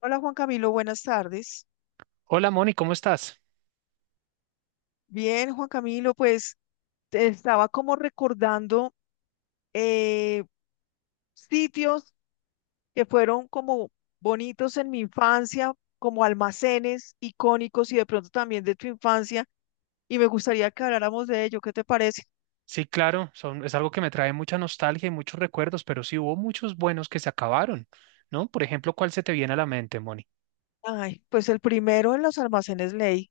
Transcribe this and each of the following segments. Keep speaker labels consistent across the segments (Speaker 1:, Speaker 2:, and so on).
Speaker 1: Hola Juan Camilo, buenas tardes.
Speaker 2: Hola Moni, ¿cómo estás?
Speaker 1: Bien, Juan Camilo, pues te estaba como recordando, eh, sitios que fueron como bonitos en mi infancia, como almacenes icónicos y de pronto también de tu infancia, y me gustaría que habláramos de ello. ¿Qué te parece?
Speaker 2: Sí, claro, es algo que me trae mucha nostalgia y muchos recuerdos, pero sí hubo muchos buenos que se acabaron, ¿no? Por ejemplo, ¿cuál se te viene a la mente, Moni?
Speaker 1: Ay, pues el primero en los almacenes Ley.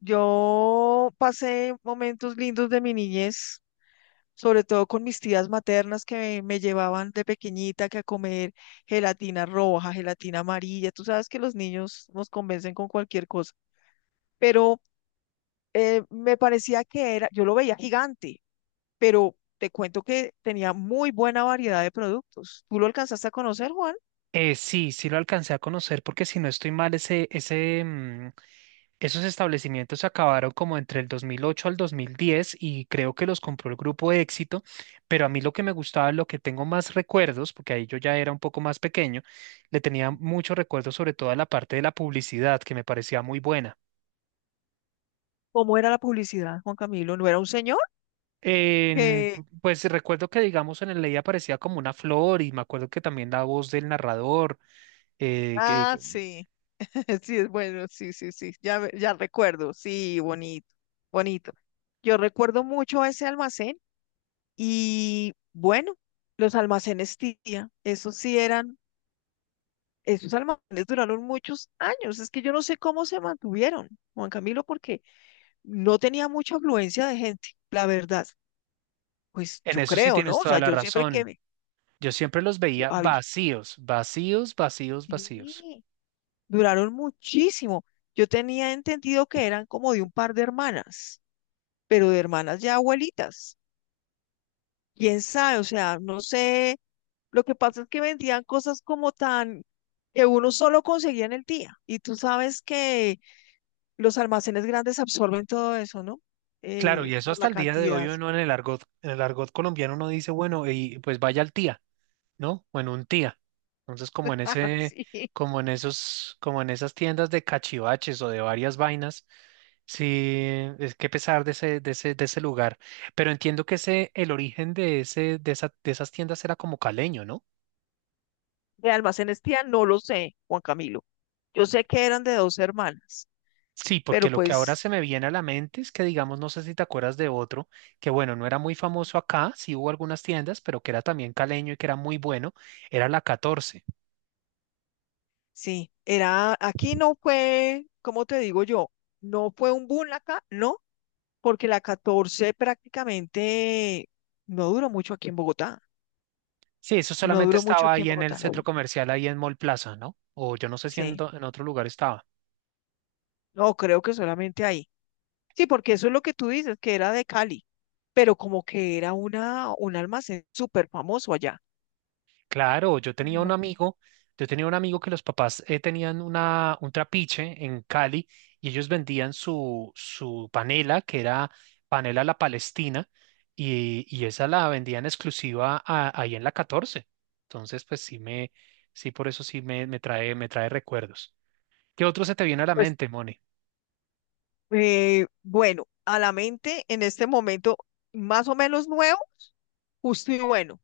Speaker 1: Yo pasé momentos lindos de mi niñez sobre todo con mis tías maternas que me llevaban de pequeñita que a comer gelatina roja, gelatina amarilla. Tú sabes que los niños nos convencen con cualquier cosa, pero me parecía que era, yo lo veía gigante, pero te cuento que tenía muy buena variedad de productos. ¿Tú lo alcanzaste a conocer, Juan?
Speaker 2: Sí, sí lo alcancé a conocer porque si no estoy mal, esos establecimientos se acabaron como entre el 2008 al 2010 y creo que los compró el grupo de Éxito, pero a mí lo que me gustaba, lo que tengo más recuerdos, porque ahí yo ya era un poco más pequeño, le tenía muchos recuerdos sobre todo a la parte de la publicidad que me parecía muy buena.
Speaker 1: ¿Cómo era la publicidad, Juan Camilo? ¿No era un señor?
Speaker 2: En-
Speaker 1: Que,
Speaker 2: pues recuerdo que, digamos, en el Ley aparecía como una flor y me acuerdo que también la voz del narrador, eh, que,
Speaker 1: ah,
Speaker 2: que-
Speaker 1: sí, sí, es bueno, sí, sí, sí, ya, ya recuerdo, sí, bonito, bonito. Yo recuerdo mucho ese almacén. Y bueno, los almacenes tía, esos sí eran, esos almacenes duraron muchos años. Es que yo no sé cómo se mantuvieron, Juan Camilo, porque no tenía mucha afluencia de gente, la verdad. Pues
Speaker 2: en
Speaker 1: yo
Speaker 2: eso sí
Speaker 1: creo, ¿no?
Speaker 2: tienes
Speaker 1: O
Speaker 2: toda
Speaker 1: sea,
Speaker 2: la
Speaker 1: yo siempre que
Speaker 2: razón.
Speaker 1: me,
Speaker 2: Yo siempre los
Speaker 1: yo,
Speaker 2: veía
Speaker 1: había,
Speaker 2: vacíos, vacíos, vacíos, vacíos.
Speaker 1: sí, duraron muchísimo. Yo tenía entendido que eran como de un par de hermanas, pero de hermanas ya abuelitas. Quién sabe, o sea, no sé. Lo que pasa es que vendían cosas como tan que uno solo conseguía en el día. Y tú sabes que los almacenes grandes absorben todo eso, ¿no?
Speaker 2: Claro, y eso
Speaker 1: Por
Speaker 2: hasta
Speaker 1: la
Speaker 2: el día de hoy
Speaker 1: cantidad.
Speaker 2: uno en el argot colombiano uno dice, bueno, y pues vaya al Tía. ¿No? O en un Tía. Entonces,
Speaker 1: Sí.
Speaker 2: como en esos, como en esas tiendas de cachivaches o de varias vainas, sí, es que pesar de ese lugar. Pero entiendo que el origen de esas tiendas era como caleño, ¿no?
Speaker 1: De almacenes tía, no lo sé, Juan Camilo. Yo sé que eran de dos hermanas,
Speaker 2: Sí, porque
Speaker 1: pero
Speaker 2: lo que ahora
Speaker 1: pues
Speaker 2: se me viene a la mente es que, digamos, no sé si te acuerdas de otro, que bueno, no era muy famoso acá, sí hubo algunas tiendas, pero que era también caleño y que era muy bueno, era la 14.
Speaker 1: sí, era, aquí no fue, como te digo yo? No fue un boom acá, no, porque la catorce prácticamente no duró mucho aquí en Bogotá.
Speaker 2: Sí, eso
Speaker 1: No
Speaker 2: solamente
Speaker 1: duró mucho
Speaker 2: estaba
Speaker 1: aquí en
Speaker 2: ahí en el
Speaker 1: Bogotá.
Speaker 2: centro comercial, ahí en Mall Plaza, ¿no? O yo no sé si en,
Speaker 1: Sí.
Speaker 2: en otro lugar estaba.
Speaker 1: No, creo que solamente ahí. Sí, porque eso es lo que tú dices, que era de Cali, pero como que era una, un almacén súper famoso allá.
Speaker 2: Claro,
Speaker 1: No.
Speaker 2: yo tenía un amigo que los papás tenían un trapiche en Cali y ellos vendían su panela, que era panela La Palestina, y esa la vendían exclusiva ahí en la 14. Entonces, pues sí, por eso me trae recuerdos. ¿Qué otro se te viene a la
Speaker 1: Pues
Speaker 2: mente, Moni?
Speaker 1: bueno, a la mente en este momento, más o menos nuevo, Justo y Bueno.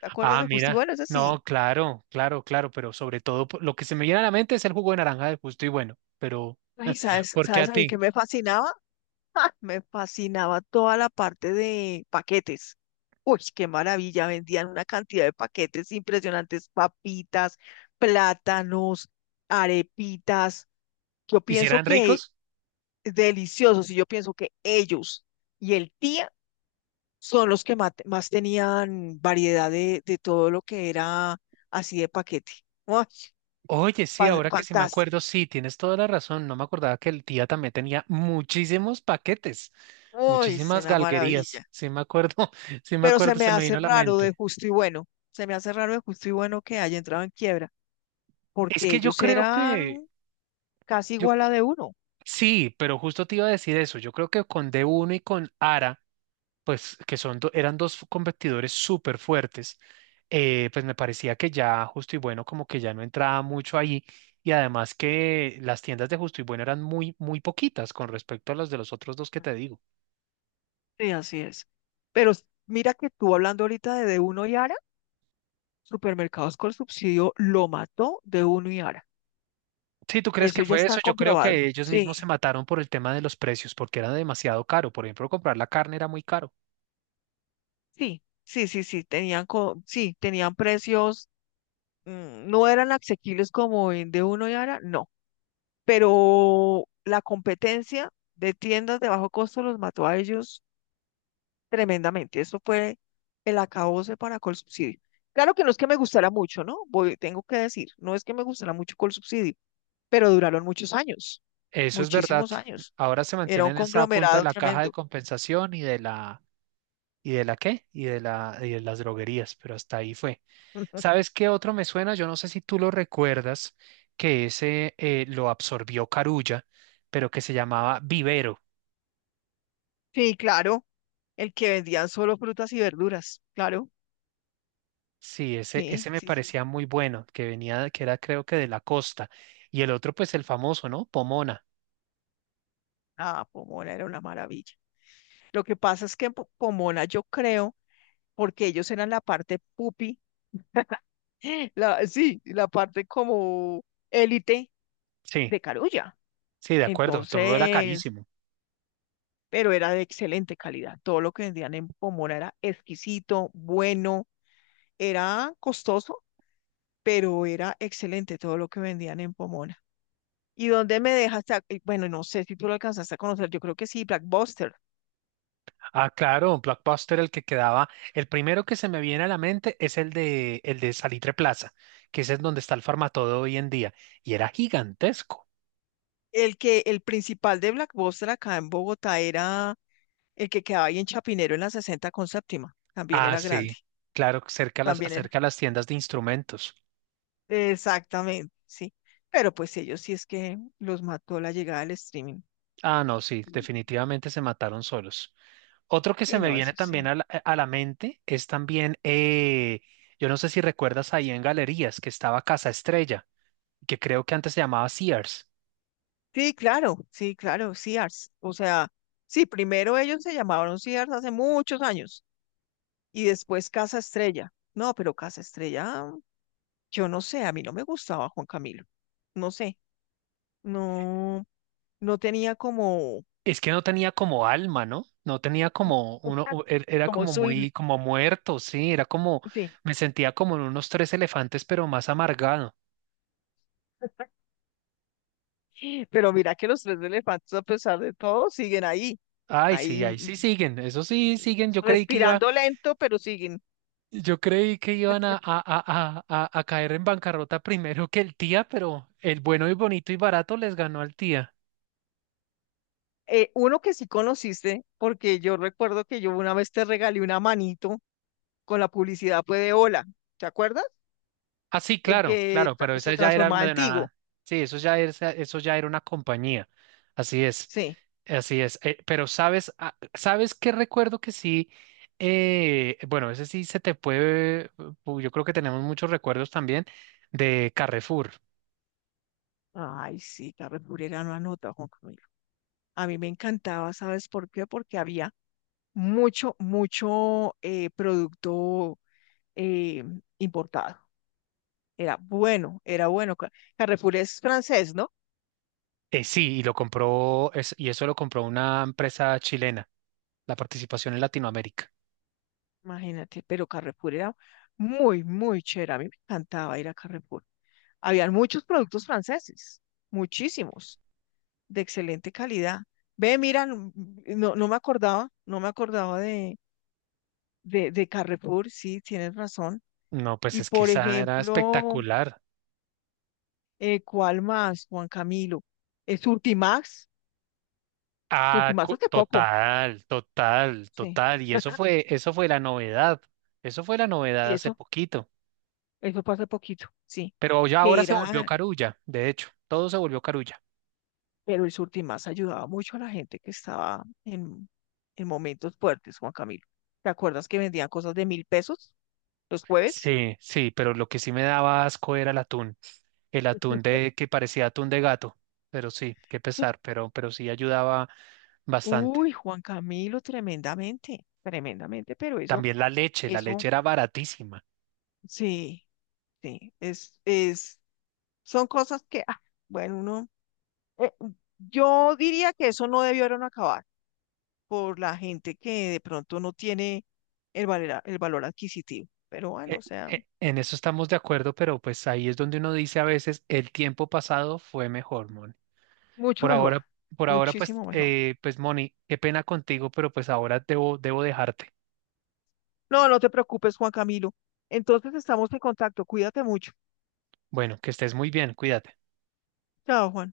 Speaker 1: ¿Te acuerdas
Speaker 2: Ah,
Speaker 1: de Justo y
Speaker 2: mira,
Speaker 1: Bueno? Ese sí.
Speaker 2: no, claro, claro, claro, pero sobre todo lo que se me viene a la mente es el jugo de naranja de Justo y Bueno, pero
Speaker 1: Ay, ¿sabes,
Speaker 2: ¿por qué
Speaker 1: sabes
Speaker 2: a
Speaker 1: a mí que
Speaker 2: ti?
Speaker 1: me fascinaba? Me fascinaba toda la parte de paquetes. Uy, qué maravilla, vendían una cantidad de paquetes impresionantes, papitas, plátanos, arepitas. Yo pienso
Speaker 2: ¿Hicieran
Speaker 1: que
Speaker 2: ricos?
Speaker 1: deliciosos y yo pienso que ellos y el tía son los que más, tenían variedad de todo lo que era así de paquete. Uy,
Speaker 2: Oye, sí, ahora que sí me
Speaker 1: fantástico.
Speaker 2: acuerdo, sí, tienes toda la razón, no me acordaba que el Tía también tenía muchísimos paquetes,
Speaker 1: Uy, es
Speaker 2: muchísimas
Speaker 1: una maravilla.
Speaker 2: galguerías, sí me acuerdo, sí me
Speaker 1: Pero se
Speaker 2: acuerdo,
Speaker 1: me
Speaker 2: se me
Speaker 1: hace
Speaker 2: vino a la
Speaker 1: raro de
Speaker 2: mente.
Speaker 1: justo y bueno, se me hace raro de justo y bueno que haya entrado en quiebra,
Speaker 2: Es
Speaker 1: porque
Speaker 2: que yo
Speaker 1: ellos
Speaker 2: creo que,
Speaker 1: eran casi
Speaker 2: yo,
Speaker 1: igual a d uno.
Speaker 2: sí, pero justo te iba a decir eso, yo creo que con D1 y con ARA, pues que son eran dos competidores súper fuertes, pues me parecía que ya Justo y Bueno como que ya no entraba mucho ahí y además que las tiendas de Justo y Bueno eran muy, muy poquitas con respecto a las de los otros dos que te digo.
Speaker 1: Sí, así es. Pero mira que tú hablando ahorita de d uno y Ara, Supermercados con Subsidio lo mató d uno y Ara.
Speaker 2: Si tú crees que
Speaker 1: Eso ya
Speaker 2: fue
Speaker 1: está
Speaker 2: eso, yo creo
Speaker 1: comprobado.
Speaker 2: que ellos mismos se
Speaker 1: Sí,
Speaker 2: mataron por el tema de los precios porque era demasiado caro. Por ejemplo, comprar la carne era muy caro.
Speaker 1: sí, sí, sí, sí, tenían, sí, tenían precios, no eran asequibles como en D1 y Ara, no, pero la competencia de tiendas de bajo costo los mató a ellos tremendamente. Eso fue el acabose para Colsubsidio. Claro que no es que me gustara mucho, ¿no? Voy, tengo que decir, no es que me gustara mucho Colsubsidio, pero duraron muchos años,
Speaker 2: Eso es verdad.
Speaker 1: muchísimos años.
Speaker 2: Ahora se
Speaker 1: Era
Speaker 2: mantiene
Speaker 1: un
Speaker 2: en esa punta de
Speaker 1: conglomerado
Speaker 2: la caja de
Speaker 1: tremendo.
Speaker 2: compensación y ¿y de la qué? Y de las droguerías, pero hasta ahí fue. ¿Sabes qué otro me suena? Yo no sé si tú lo recuerdas, que ese lo absorbió Carulla, pero que se llamaba Vivero.
Speaker 1: Sí, claro, el que vendían solo frutas y verduras, claro.
Speaker 2: Sí, ese,
Speaker 1: Sí,
Speaker 2: ese me
Speaker 1: sí, sí.
Speaker 2: parecía muy bueno, que era creo que de la costa. Y el otro, pues el famoso, ¿no? Pomona.
Speaker 1: Ah, Pomona era una maravilla. Lo que pasa es que en Pomona yo creo, porque ellos eran la parte pupi, la, sí, la parte como élite
Speaker 2: Sí,
Speaker 1: de Carulla.
Speaker 2: sí, de acuerdo, todo era
Speaker 1: Entonces,
Speaker 2: carísimo.
Speaker 1: pero era de excelente calidad. Todo lo que vendían en Pomona era exquisito, bueno, era costoso, pero era excelente todo lo que vendían en Pomona. ¿Y dónde me dejaste? Bueno, no sé si tú lo alcanzaste a conocer, yo creo que sí, Blackbuster.
Speaker 2: Ah, claro, un Blockbuster el que quedaba, el primero que se me viene a la mente es el de Salitre Plaza, que ese es donde está el Farmatodo hoy en día, y era gigantesco.
Speaker 1: El que, el principal de Blackbuster acá en Bogotá era el que quedaba ahí en Chapinero en la 60 con séptima. También
Speaker 2: Ah,
Speaker 1: era grande,
Speaker 2: sí, claro, cerca a las,
Speaker 1: también era.
Speaker 2: cerca a las tiendas de instrumentos.
Speaker 1: Exactamente, sí. Pero pues ellos sí es que los mató la llegada del streaming.
Speaker 2: Ah, no, sí,
Speaker 1: Y
Speaker 2: definitivamente se mataron solos. Otro que se
Speaker 1: sí,
Speaker 2: me
Speaker 1: no,
Speaker 2: viene
Speaker 1: eso
Speaker 2: también
Speaker 1: sí.
Speaker 2: a la mente es también, yo no sé si recuerdas ahí en Galerías que estaba Casa Estrella, que creo que antes se llamaba Sears.
Speaker 1: Sí, claro, sí, claro, Sears. O sea, sí, primero ellos se llamaron Sears hace muchos años y después Casa Estrella. No, pero Casa Estrella, yo no sé, a mí no me gustaba Juan Camilo. No sé, no, no tenía como,
Speaker 2: Es que no tenía como alma, ¿no? No tenía como uno, era
Speaker 1: como
Speaker 2: como muy, como muerto, sí, era como, me sentía como en unos Tres Elefantes, pero más amargado.
Speaker 1: sí, pero mira que los tres elefantes, a pesar de todo, siguen ahí,
Speaker 2: Ay, sí,
Speaker 1: ahí
Speaker 2: ahí sí siguen, eso sí siguen.
Speaker 1: respirando lento, pero siguen.
Speaker 2: Yo creí que iban a, caer en bancarrota primero que el Tía, pero el bueno y bonito y barato les ganó al Tía.
Speaker 1: Uno que sí conociste, porque yo recuerdo que yo una vez te regalé una manito con la publicidad pues, de Hola, ¿te acuerdas?
Speaker 2: Ah, sí,
Speaker 1: El
Speaker 2: claro,
Speaker 1: que
Speaker 2: claro, pero esa
Speaker 1: se
Speaker 2: ya era
Speaker 1: transformaba
Speaker 2: una
Speaker 1: en
Speaker 2: de
Speaker 1: Tigo.
Speaker 2: nada. Sí, eso ya era una compañía. Así es,
Speaker 1: Sí.
Speaker 2: así es. Pero sabes qué recuerdo que sí, bueno, ese sí se te puede, yo creo que tenemos muchos recuerdos también de Carrefour.
Speaker 1: Ay, sí, Carlos Burera no anota, Juan Camilo. A mí me encantaba, ¿sabes por qué? Porque había mucho, mucho, producto, eh, importado. Era bueno, era bueno. Carrefour es francés, ¿no?
Speaker 2: Sí, y eso lo compró una empresa chilena. La participación en Latinoamérica.
Speaker 1: Imagínate, pero Carrefour era muy, muy chévere. A mí me encantaba ir a Carrefour. Habían muchos productos franceses, muchísimos, de excelente calidad. Ve, mira, no, no me acordaba, no me acordaba de Carrefour, sí, tienes razón.
Speaker 2: No, pues
Speaker 1: Y
Speaker 2: es que
Speaker 1: por
Speaker 2: esa era
Speaker 1: ejemplo,
Speaker 2: espectacular.
Speaker 1: ¿cuál más, Juan Camilo? Surtimax,
Speaker 2: Ah,
Speaker 1: Surtimax hace poco,
Speaker 2: total, total,
Speaker 1: sí,
Speaker 2: total. Y eso fue la novedad. Eso fue la novedad
Speaker 1: sí,
Speaker 2: hace
Speaker 1: eso,
Speaker 2: poquito.
Speaker 1: eso fue hace poquito, sí,
Speaker 2: Pero ya
Speaker 1: que
Speaker 2: ahora se volvió
Speaker 1: era,
Speaker 2: Carulla, de hecho, todo se volvió Carulla.
Speaker 1: pero el Surtimax ayudaba mucho a la gente que estaba en momentos fuertes, Juan Camilo. ¿Te acuerdas que vendían cosas de mil pesos los jueves?
Speaker 2: Sí, sí, pero lo que sí me daba asco era el atún. El atún de que parecía atún de gato. Pero sí, qué pesar, pero sí ayudaba bastante.
Speaker 1: Uy, Juan Camilo, tremendamente, tremendamente, pero eso,
Speaker 2: También la leche
Speaker 1: eso,
Speaker 2: era baratísima.
Speaker 1: sí, sí, es, son cosas que, ah, bueno, uno, eh, yo diría que eso no debieron acabar por la gente que de pronto no tiene el valor adquisitivo, pero bueno,
Speaker 2: E-
Speaker 1: o sea,
Speaker 2: En eso estamos de acuerdo, pero pues ahí es donde uno dice a veces el tiempo pasado fue mejor, Moni.
Speaker 1: mucho
Speaker 2: Por
Speaker 1: mejor,
Speaker 2: ahora, por ahora, pues,
Speaker 1: muchísimo mejor.
Speaker 2: eh, pues, Moni, qué pena contigo, pero pues ahora debo dejarte.
Speaker 1: No, no te preocupes, Juan Camilo. Entonces estamos en contacto, cuídate mucho.
Speaker 2: Bueno, que estés muy bien, cuídate.
Speaker 1: Chao, Juan.